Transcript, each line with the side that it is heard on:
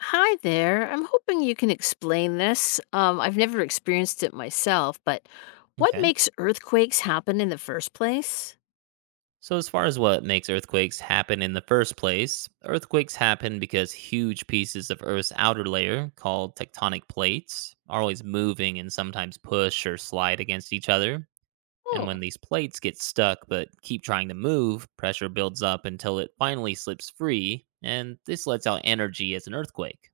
left: Hi there. I'm hoping you can explain this. I've never experienced it myself, but what
right: Okay.
left: makes earthquakes happen in the first place?
right: So, as far as what makes earthquakes happen in the first place, earthquakes happen because huge pieces of Earth's outer layer, called tectonic plates, are always moving and sometimes push or slide against each other. And
left: Oh,
right: when these plates get stuck but keep trying to move, pressure builds up until it finally slips free, and this lets out energy as an earthquake.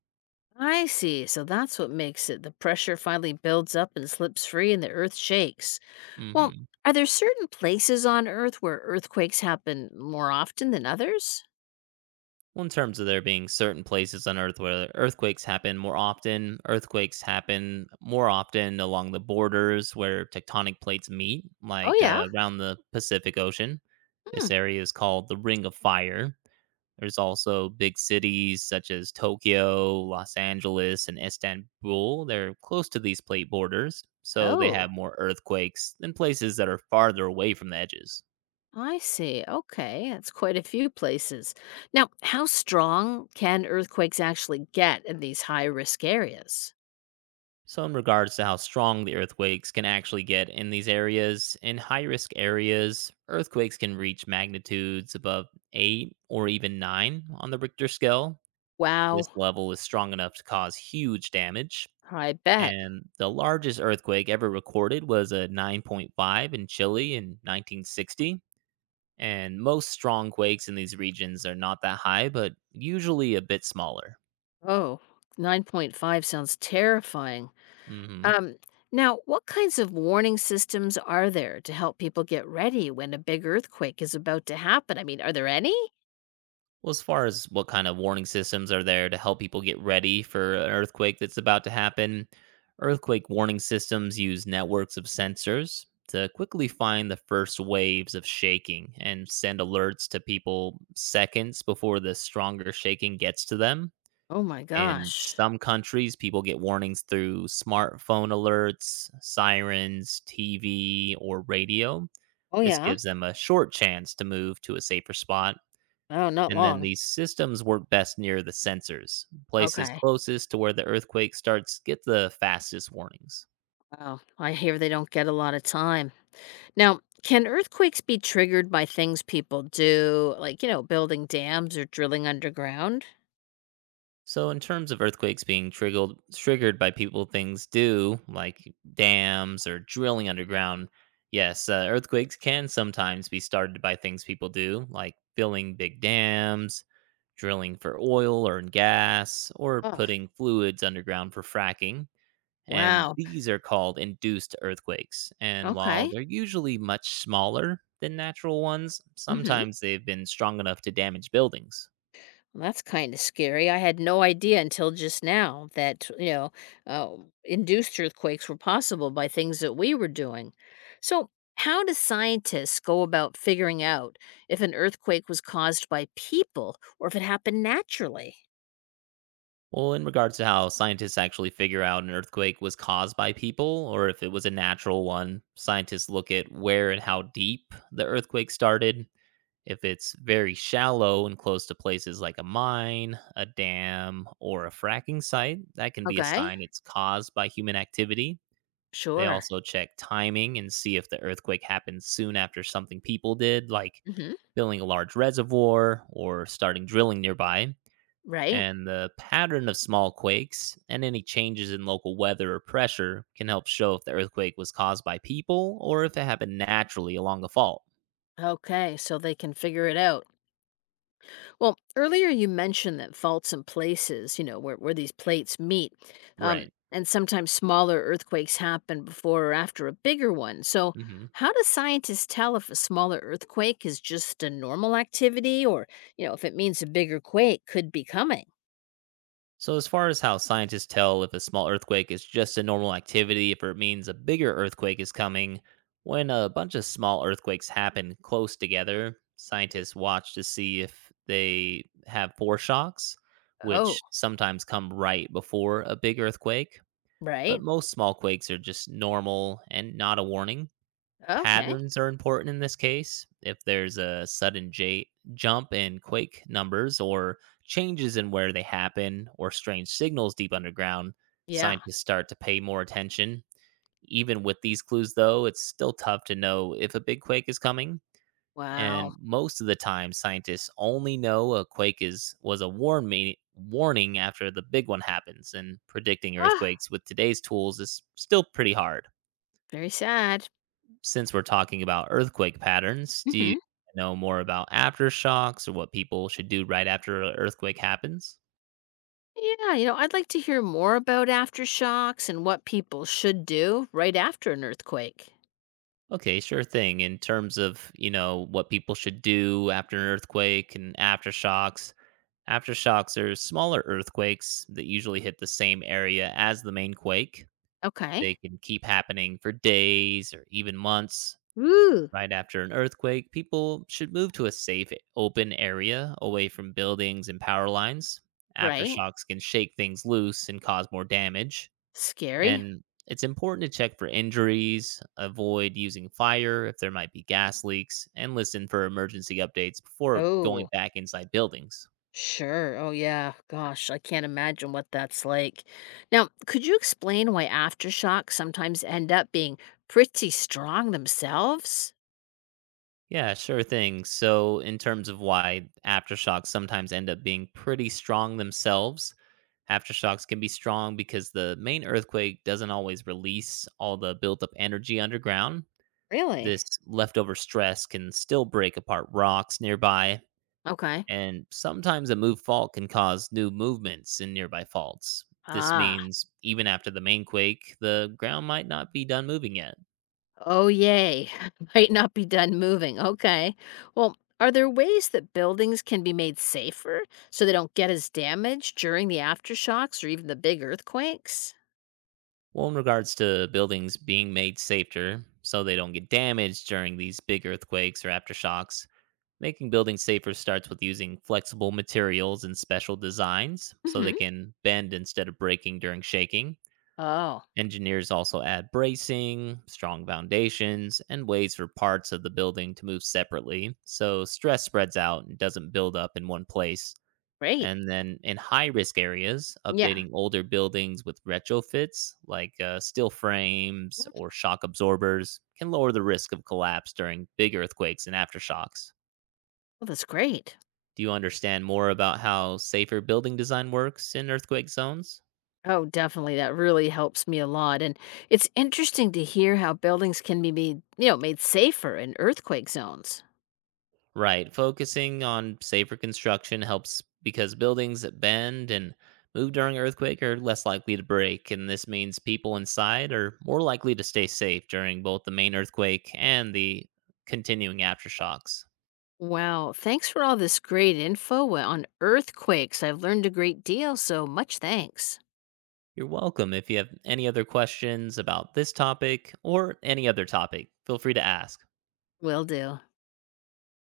left: I see. So that's what makes it. The pressure finally builds up and slips free, and the earth shakes. Well,
right: Mm-hmm.
left: are there certain places on earth where earthquakes happen more often than others?
right: Well, in terms of there being certain places on Earth where earthquakes happen more often, earthquakes happen more often along the borders where tectonic plates meet,
left: Oh,
right: like
left: yeah.
right: around the Pacific Ocean.
left: Hmm.
right: This area is called the Ring of Fire. There's also big cities such as Tokyo, Los Angeles, and Istanbul. They're close to these plate borders, so they
left: Oh,
right: have more earthquakes than places that are farther away from the edges.
left: I see. Okay. That's quite a few places. Now, how strong can earthquakes actually get in these high risk areas?
right: So, in regards to how strong the earthquakes can actually get in these areas, in high risk areas, earthquakes can reach magnitudes above 8 or even 9 on the Richter scale.
left: Wow.
right: This level is strong enough to cause huge damage.
left: I bet.
right: And the largest earthquake ever recorded was a 9.5 in Chile in 1960. And most strong quakes in these regions are not that high, but usually a bit smaller.
left: Oh, 9.5 sounds terrifying.
right: Mhm.
left: Um, Now, what kinds of warning systems are there to help people get ready when a big earthquake is about to happen? I mean, are there any?
right: Well, as far as what kind of warning systems are there to help people get ready for an earthquake that's about to happen, earthquake warning systems use networks of sensors to quickly find the first waves of shaking and send alerts to people seconds before the stronger shaking gets to them.
left: Oh my
right: In
left: gosh.
right: some countries, people get warnings through smartphone alerts, sirens, TV, or radio.
left: Oh,
right: This
left: yeah.
right: gives them a short chance to move to a safer spot,
left: Oh, not
right: and then
left: long.
right: these systems work best near the sensors. Places
left: Okay.
right: closest to where the earthquake starts get the fastest warnings.
left: Wow. I hear they don't get a lot of time. Now, can earthquakes be triggered by things people do, like, building dams or drilling underground?
right: So, in terms of earthquakes being triggered by people things do, like dams or drilling underground, yes, earthquakes can sometimes be started by things people do, like filling big dams, drilling for oil or gas, or
left: Oh,
right: putting fluids underground for fracking. And
left: wow.
right: these are called induced earthquakes. And while
left: Okay.
right: they're usually much smaller than natural ones,
left: Hmm.
right: sometimes they've been strong enough to damage buildings.
left: Well, that's kind of scary. I had no idea until just now that, uh, induced earthquakes were possible by things that we were doing. So, how do scientists go about figuring out if an earthquake was caused by people or if it happened naturally?
right: Well, in regards to how scientists actually figure out an earthquake was caused by people or if it was a natural one, scientists look at where and how deep the earthquake started. If it's very shallow and close to places like a mine, a dam, or a fracking site, that can be a
left: Okay.
right: sign it's caused by human activity. They
left: Sure.
right: also check timing and see if the earthquake happened soon after something people did, like
left: Hmm.
right: filling a large reservoir or starting drilling nearby.
left: Right.
right: And the pattern of small quakes and any changes in local weather or pressure can help show if the earthquake was caused by people or if it happened naturally along the fault.
left: Okay. So they can figure it out. Well, earlier you mentioned that faults and places, where these plates meet, um,
right: Right.
left: and sometimes smaller earthquakes happen before or after a bigger one. So,
right: Mhm.
left: how do scientists tell if a smaller earthquake is just a normal activity, or, if it means a bigger quake could be coming?
right: So, as far as how scientists tell if a small earthquake is just a normal activity, if it means a bigger earthquake is coming, when a bunch of small earthquakes happen close together, scientists watch to see if they have foreshocks,
left: Oh,
right: which sometimes come right before a big earthquake. But
left: right.
right: most small quakes are just normal and not a warning.
left: Okay.
right: Patterns are important in this case. If there's a sudden jump in quake numbers or changes in where they happen or strange signals deep underground,
left: Yeah.
right: scientists start to pay more attention. Even with these clues, though, it's still tough to know if a big quake is coming. And
left: Wow.
right: most of the time, scientists only know a quake is was a warning after the big one happens. And predicting
left: Ah,
right: earthquakes with today's tools is still pretty hard.
left: very sad.
right: Since we're talking about earthquake patterns, do you
left: Hmm.
right: know more about aftershocks or what people should do right after an earthquake happens?
left: Yeah, you know, I'd like to hear more about aftershocks and what people should do right after an earthquake.
right: Okay, sure thing. In terms of, you know, what people should do after an earthquake and aftershocks, aftershocks are smaller earthquakes that usually hit the same area as the main quake.
left: Okay.
right: They can keep happening for days or even months.
left: Ooh.
right: Right after an earthquake, people should move to a safe, open area away from buildings and power lines.
left: Right?
right: Aftershocks can shake things loose and cause more damage.
left: Scary.
right: And it's important to check for injuries, avoid using fire if there might be gas leaks, and listen for emergency updates before going
left: Oh,
right: back inside buildings.
left: sure. Oh, yeah. Gosh, I can't imagine what that's like. Now, could you explain why aftershocks sometimes end up being pretty strong themselves?
right: Yeah, sure thing. So, in terms of why aftershocks sometimes end up being pretty strong themselves, aftershocks can be strong because the main earthquake doesn't always release all the built up energy underground.
left: Really?
right: This leftover stress can still break apart rocks nearby,
left: Okay.
right: and sometimes a moved fault can cause new movements in nearby faults. This
left: Ah,
right: means even after the main quake, the ground might not be done moving yet.
left: oh, yay. Might not be done moving. Okay. Well, are there ways that buildings can be made safer so they don't get as damaged during the aftershocks or even the big earthquakes?
right: Well, in regards to buildings being made safer so they don't get damaged during these big earthquakes or aftershocks, making buildings safer starts with using flexible materials and special designs
left: Mm
right: so they
left: hmm.
right: can bend instead of breaking during shaking.
left: Oh,
right: Engineers also add bracing, strong foundations, and ways for parts of the building to move separately so stress spreads out and doesn't build up in one place.
left: great.
right: And then in high risk areas,
left: Yeah.
right: updating older buildings with retrofits like steel frames or shock absorbers can lower the risk of collapse during big earthquakes and aftershocks.
left: Well, that's great.
right: Do you understand more about how safer building design works in earthquake zones?
left: Oh, definitely. That really helps me a lot. And it's interesting to hear how buildings can be made, made safer in earthquake zones.
right: Right, focusing on safer construction helps because buildings that bend and move during earthquake are less likely to break, and this means people inside are more likely to stay safe during both the main earthquake and the continuing aftershocks.
left: Wow. Thanks for all this great info, well, on earthquakes. I've learned a great deal, so much thanks.
right: You're welcome. If you have any other questions about this topic or any other topic, feel free to ask.
left: Will do.